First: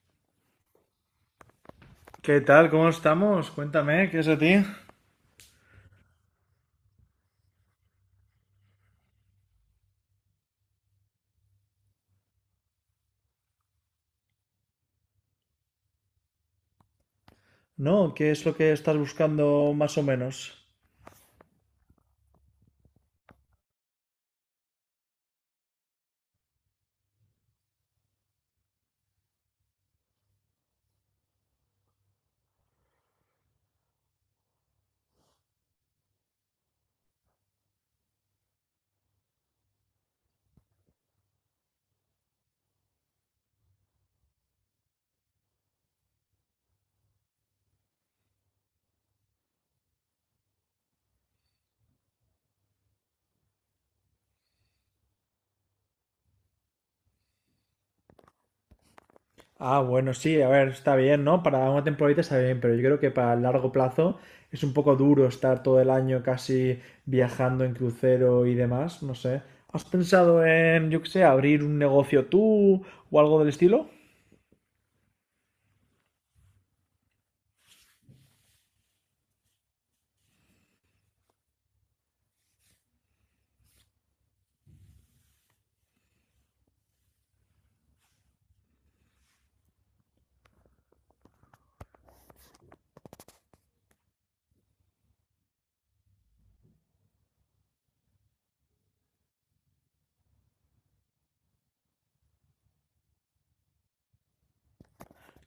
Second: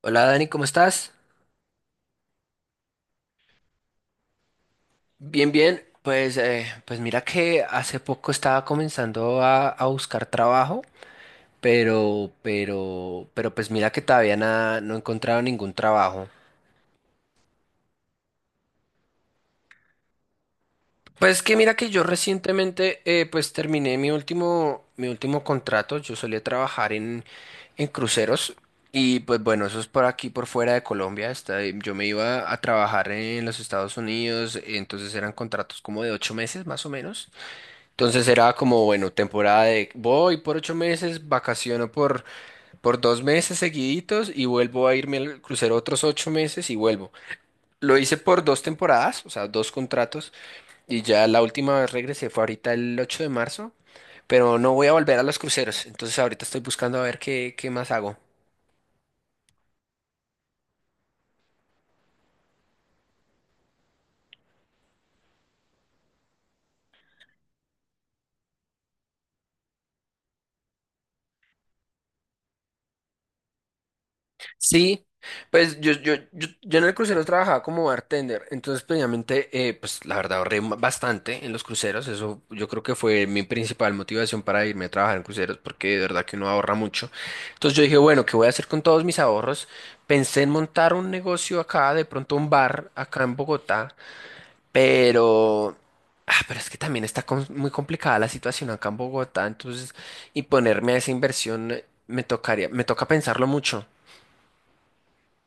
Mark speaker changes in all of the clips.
Speaker 1: Hola Dani, ¿cómo estás?
Speaker 2: ¿Qué tal? ¿Cómo estamos? Cuéntame, ¿qué es de ti?
Speaker 1: Bien, bien. Pues mira que hace poco estaba comenzando a buscar trabajo, pero pues mira que todavía nada, no he encontrado ningún trabajo.
Speaker 2: No, ¿qué es lo que estás buscando más o menos?
Speaker 1: Pues que mira que yo recientemente pues terminé mi último contrato. Yo solía trabajar en cruceros y pues bueno, eso es por aquí, por fuera de Colombia. Yo me iba a trabajar en los Estados Unidos, entonces eran contratos como de 8 meses más o menos. Entonces era como, bueno, temporada de voy por 8 meses, vacaciono por 2 meses seguiditos y vuelvo a irme al crucero otros 8 meses y vuelvo. Lo hice por dos temporadas, o sea, dos contratos. Y ya la última vez regresé fue ahorita el 8 de marzo, pero no voy a volver a los cruceros. Entonces ahorita estoy buscando a ver qué más hago.
Speaker 2: Ah, bueno, sí, a ver, está bien, ¿no? Para una temporadita está bien, pero yo creo que para el largo plazo es un poco duro estar todo el año casi viajando en crucero y demás, no sé. ¿Has pensado en, yo qué sé, abrir un negocio tú o algo del estilo?
Speaker 1: Sí, pues yo en el crucero trabajaba como bartender, entonces precisamente, pues la verdad ahorré bastante en los cruceros, eso yo creo que fue mi principal motivación para irme a trabajar en cruceros, porque de verdad que uno ahorra mucho. Entonces yo dije, bueno, ¿qué voy a hacer con todos mis ahorros? Pensé en montar un negocio acá, de pronto un bar acá en Bogotá, pero... Ah, pero es que también está muy complicada la situación acá en Bogotá, entonces, y ponerme a esa inversión me toca pensarlo mucho.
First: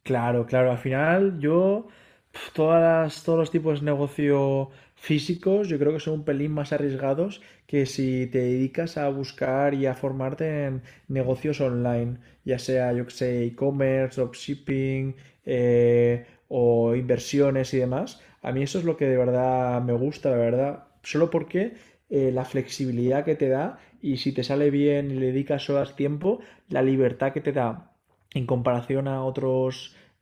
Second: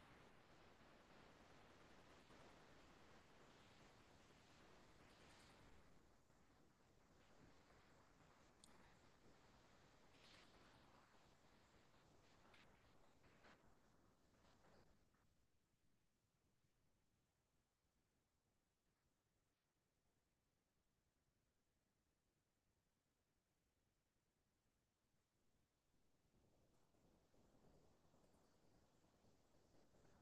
Speaker 2: Claro, claro. Al final, yo, pf, todas las- todos los tipos de negocio físicos, yo creo que son un pelín más arriesgados que si te dedicas a buscar y a formarte en negocios online, ya sea, yo que sé, e-commerce, dropshipping, o inversiones y demás. A mí eso es lo que de verdad me gusta, la verdad. Solo porque la flexibilidad que te da y si te sale bien y le dedicas horas tiempo, la libertad que te da en comparación a otros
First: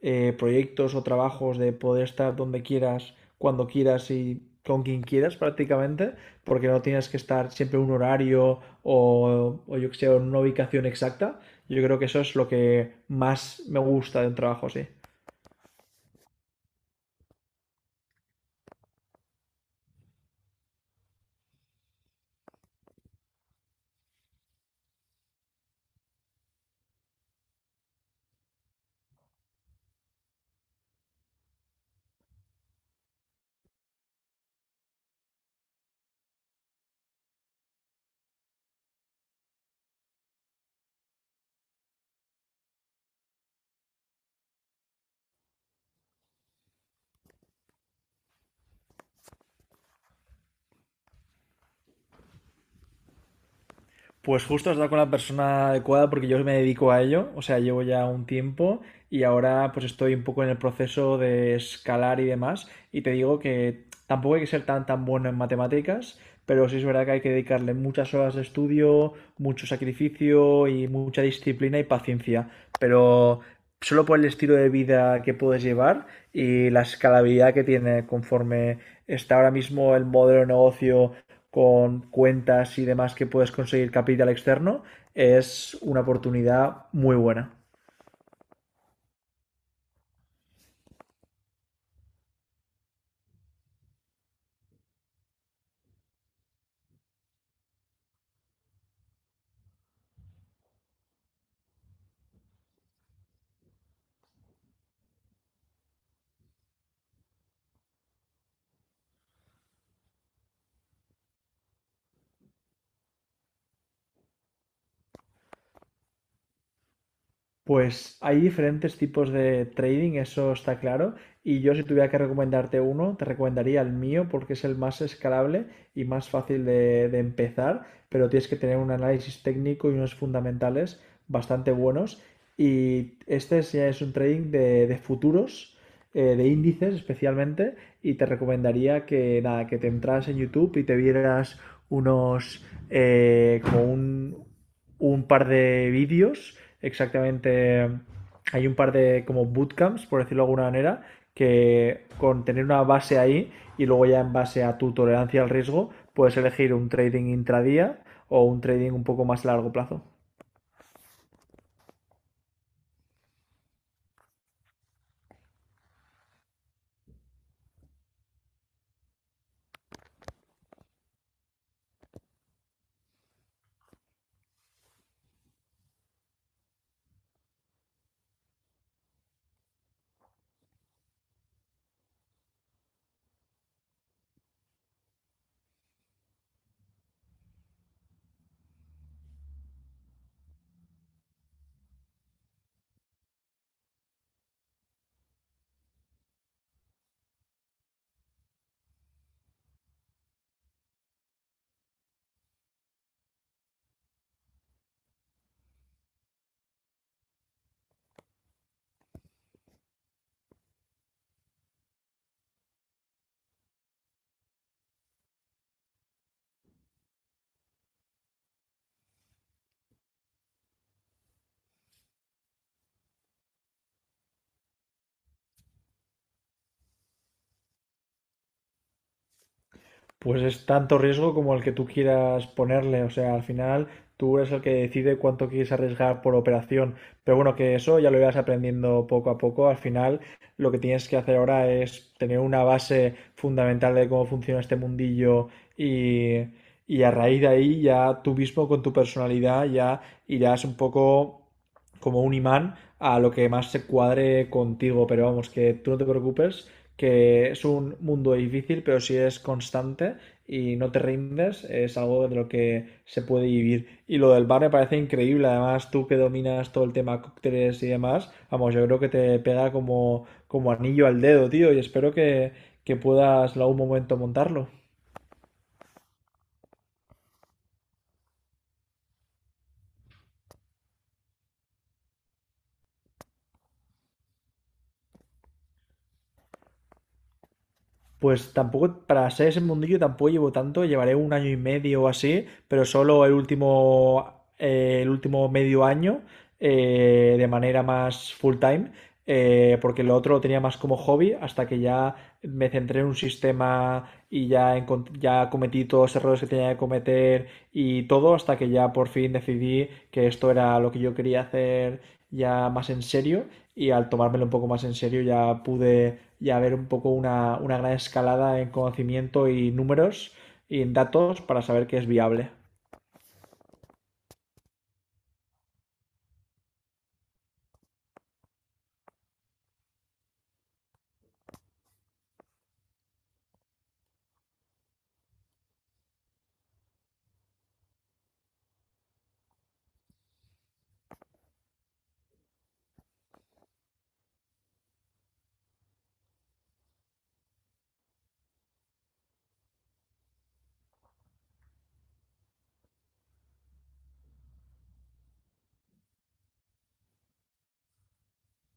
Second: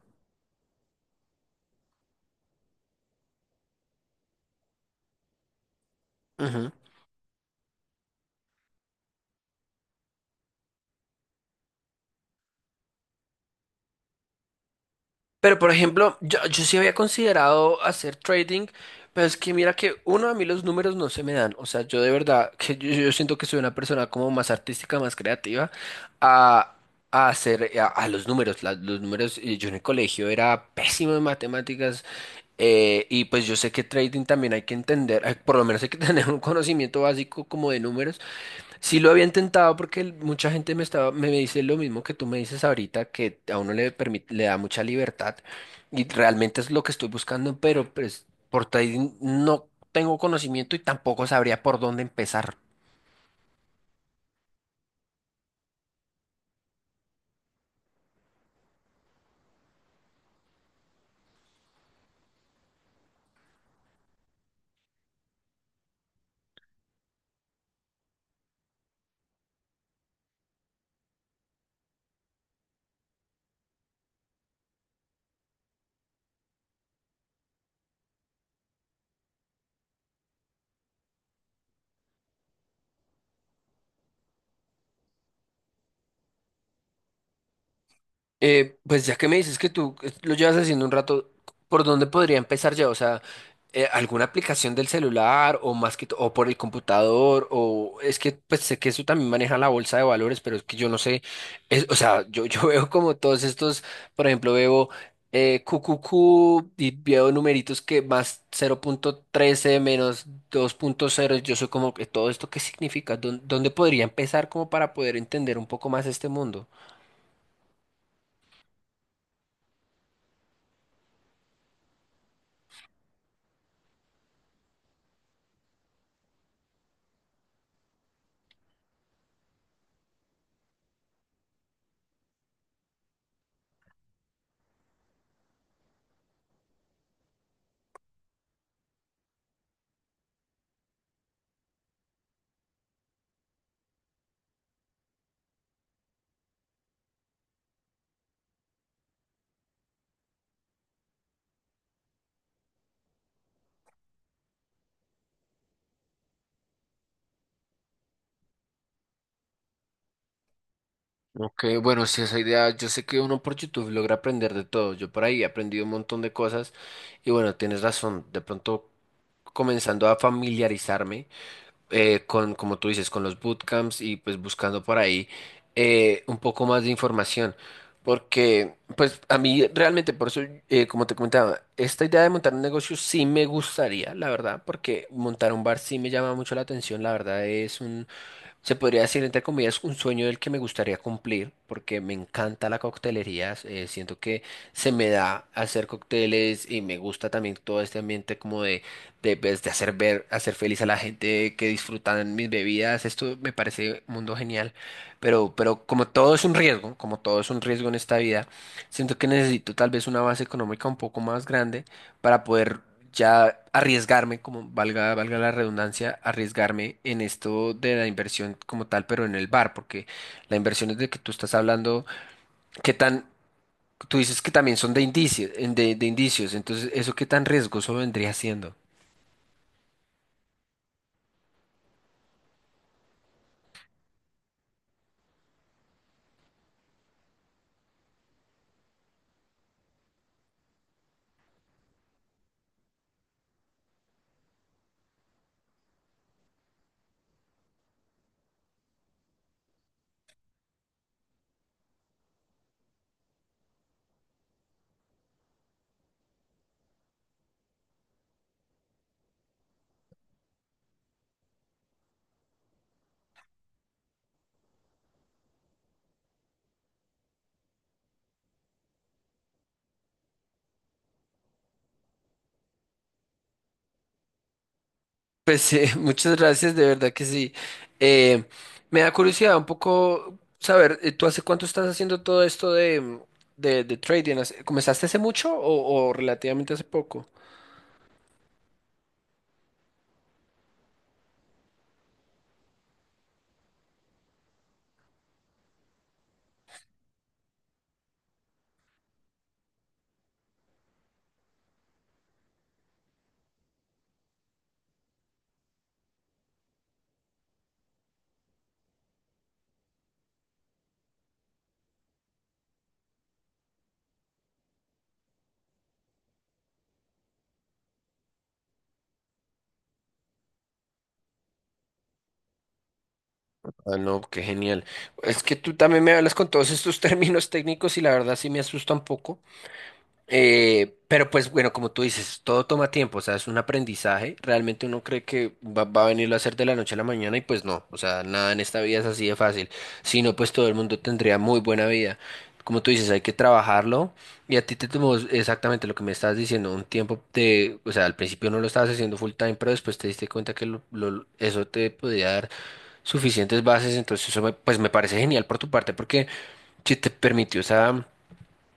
Speaker 2: proyectos o trabajos de poder estar donde quieras, cuando quieras y con quien quieras prácticamente, porque
Speaker 1: Ujú.
Speaker 2: no tienes que estar siempre en un horario o yo que sé, en una ubicación exacta. Yo creo que eso es lo que más me gusta de un trabajo así.
Speaker 1: Pero por ejemplo, yo sí había considerado hacer trading, pero es que mira que uno a mí los números no se me dan. O sea, yo de verdad que yo siento que soy una persona como más artística, más creativa a, a los números. Los números, yo en el colegio era pésimo en matemáticas y pues yo sé que trading también hay que entender, por lo menos hay que tener un conocimiento básico como de números. Sí lo había intentado porque mucha gente me dice lo mismo que tú me dices ahorita, que a uno le permite, le da mucha libertad y realmente es lo que estoy buscando, pero pues por trading no tengo conocimiento y tampoco sabría por dónde empezar.
Speaker 2: Pues justo has dado con la persona adecuada porque yo me dedico a ello, o sea, llevo ya un tiempo y ahora pues estoy un poco en el proceso de escalar y demás y te digo que tampoco hay que ser tan tan bueno en matemáticas, pero sí es verdad que hay que dedicarle muchas horas de estudio, mucho sacrificio y mucha disciplina y paciencia, pero solo por el estilo de vida que puedes llevar y la escalabilidad que tiene conforme está ahora mismo el modelo de negocio con cuentas y demás que puedes conseguir capital externo, es una oportunidad muy buena.
Speaker 1: Pues ya que me dices que tú lo llevas haciendo un rato, ¿por dónde podría empezar ya? O sea, ¿alguna aplicación del celular o más o por el computador? O es que pues sé que eso también maneja la bolsa de valores, pero es que yo no sé, o sea, yo veo como todos estos, por ejemplo, veo QQQ y veo numeritos que más 0,13 menos 2,0, yo soy como que todo esto, ¿qué significa? ¿Dónde podría empezar como para poder entender un poco más este mundo?
Speaker 2: Pues hay diferentes tipos de trading, eso está claro. Y yo si tuviera que recomendarte uno, te recomendaría el mío porque es el más escalable y más fácil de empezar, pero tienes que tener un análisis técnico y unos fundamentales bastante buenos. Y este es- ya es un trading de futuros, de índices especialmente, y te recomendaría que nada, que te entras en YouTube y te vieras como un par de vídeos exactamente. Hay un par de como bootcamps, por decirlo de alguna manera, que con tener una base ahí y luego ya en base a tu tolerancia al riesgo, puedes elegir un trading intradía o un trading un poco más a largo plazo.
Speaker 1: Ok, bueno, sí, esa idea, yo sé que uno por YouTube logra aprender de todo, yo por ahí he aprendido un montón de cosas y bueno, tienes razón, de pronto comenzando a familiarizarme con, como tú dices, con los bootcamps y pues buscando por ahí un poco más de información, porque pues a mí realmente, por eso, como te comentaba, esta idea de montar un negocio sí me gustaría, la verdad, porque montar un bar sí me llama mucho la atención, la verdad es un, se podría decir, entre comillas, un sueño del que me gustaría cumplir, porque me encanta la coctelería. Siento que se me da hacer cócteles y me gusta también todo este ambiente como de, pues, de hacer ver, hacer feliz a la gente que disfrutan mis bebidas. Esto me parece un mundo genial, pero como todo es un riesgo, como todo es un riesgo en esta vida, siento que necesito tal vez una base económica un poco más grande para poder ya arriesgarme, como valga, valga la redundancia, arriesgarme en esto de la inversión como tal, pero en el bar, porque la inversión es de que tú estás hablando, qué tan, tú dices que también son de indicios, de indicios, entonces eso qué tan riesgoso vendría siendo.
Speaker 2: Pues es tanto riesgo como el que tú quieras ponerle. O sea, al final tú eres el que decide cuánto quieres arriesgar por operación. Pero bueno, que eso ya lo irás aprendiendo poco a poco. Al final, lo que tienes que hacer ahora es tener una base fundamental de cómo funciona este mundillo y, y a raíz de ahí ya tú mismo con tu personalidad ya irás un poco como un imán a lo que más se cuadre contigo. Pero vamos, que tú no te preocupes, que es un mundo difícil, pero si es constante y no te rindes, es algo de lo que se puede vivir. Y lo del bar me parece increíble. Además, tú que dominas todo el tema cócteles y demás, vamos, yo creo que te pega como, como anillo al dedo, tío, y espero que puedas en algún momento montarlo.
Speaker 1: Pues muchas gracias, de verdad que sí. Eh, Me da curiosidad un poco saber, ¿tú hace cuánto estás haciendo todo esto de trading? ¿Comenzaste hace mucho o relativamente hace poco?
Speaker 2: Pues tampoco, para ser ese mundillo tampoco llevo tanto, llevaré un año y medio o así, pero solo el último medio año de manera más full time, porque lo otro lo tenía más como hobby hasta que ya me centré en un sistema y ya, ya cometí todos los errores que tenía que cometer y todo hasta que ya por fin decidí que esto era lo que yo quería hacer ya más en serio y al tomármelo un poco más en serio ya pude ya ver un poco una gran escalada en conocimiento y números y en datos para saber que es viable.
Speaker 1: Ah, no, qué genial. Es que tú también me hablas con todos estos términos técnicos y la verdad sí me asusta un poco. Pero pues bueno, como tú dices, todo toma tiempo, o sea, es un aprendizaje. Realmente uno cree que va a venirlo a hacer de la noche a la mañana y pues no, o sea, nada en esta vida es así de fácil. Si no, pues todo el mundo tendría muy buena vida. Como tú dices, hay que trabajarlo y a ti te tomó exactamente lo que me estabas diciendo, un tiempo de, o sea, al principio no lo estabas haciendo full time, pero después te diste cuenta que eso te podía dar suficientes bases, entonces pues me parece genial por tu parte porque si te permitió esa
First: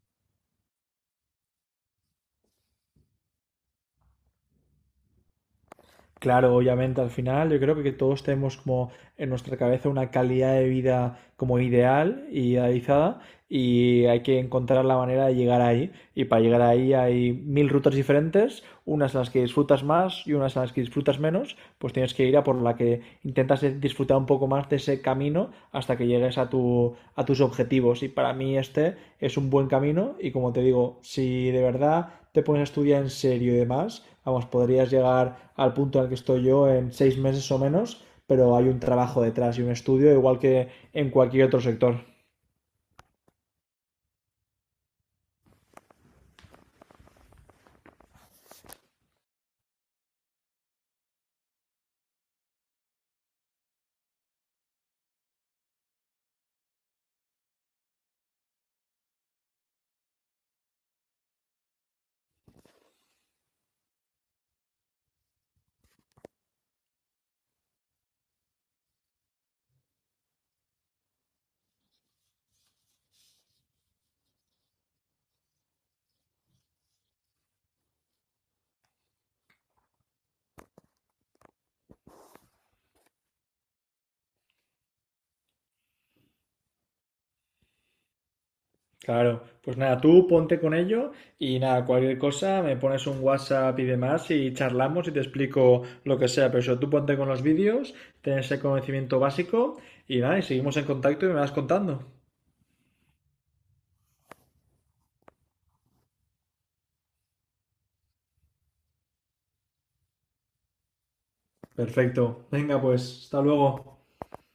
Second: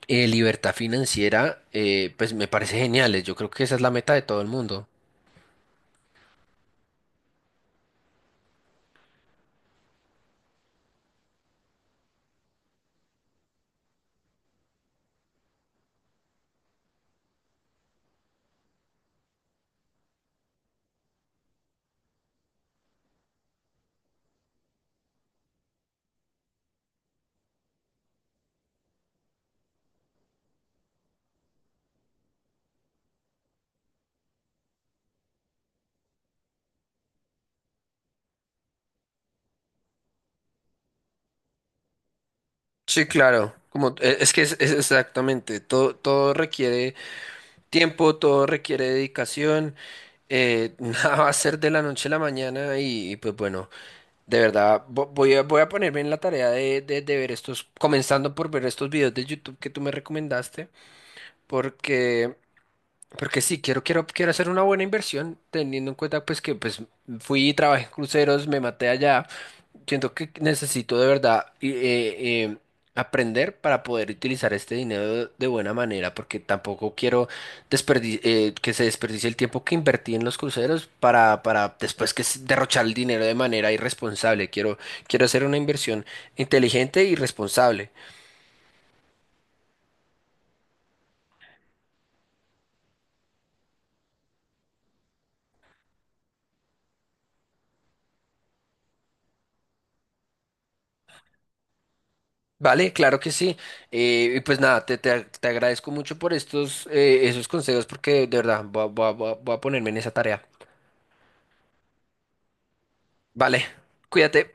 Speaker 1: libertad financiera, pues me parece genial. Yo creo que esa es la meta de todo el mundo.
Speaker 2: Claro, obviamente al final yo creo que todos tenemos como en nuestra cabeza una calidad de vida como ideal y idealizada y hay que encontrar la manera de llegar ahí. Y para llegar ahí hay mil rutas diferentes, unas en las que disfrutas más y unas en las que disfrutas menos, pues tienes que ir a por la que intentas disfrutar un poco más de ese camino hasta que llegues a tus objetivos. Y para mí este es un buen camino y como te digo, si de verdad te pones a estudiar en serio y demás, vamos, podrías llegar al punto al que estoy yo en 6 meses o menos, pero hay un trabajo detrás y un estudio igual que en cualquier otro sector.
Speaker 1: Sí, claro. Como, es que es, exactamente, todo, todo requiere tiempo, todo requiere dedicación, nada va a ser de la noche a la mañana y pues bueno, de verdad voy a ponerme en la tarea de ver estos, comenzando por ver estos videos de YouTube que tú me recomendaste, porque, porque sí, quiero hacer una buena inversión, teniendo en cuenta pues que pues fui y trabajé en cruceros, me maté allá. Siento que necesito de verdad y, aprender para poder utilizar este dinero de buena manera, porque tampoco quiero que se desperdicie el tiempo que invertí en los cruceros para después derrochar el dinero de manera irresponsable. Quiero hacer una inversión inteligente y responsable.
Speaker 2: Claro, pues nada, tú ponte con ello y nada, cualquier cosa, me pones un WhatsApp y demás y charlamos y te explico lo que sea, pero eso, tú ponte con los vídeos, ten ese conocimiento básico y nada, y seguimos en contacto y me vas contando.
Speaker 1: Vale, claro que sí. Y pues nada, te agradezco mucho por estos esos consejos, porque de verdad voy a ponerme en esa tarea.
Speaker 2: Perfecto, venga pues, hasta
Speaker 1: Vale,
Speaker 2: luego.
Speaker 1: cuídate.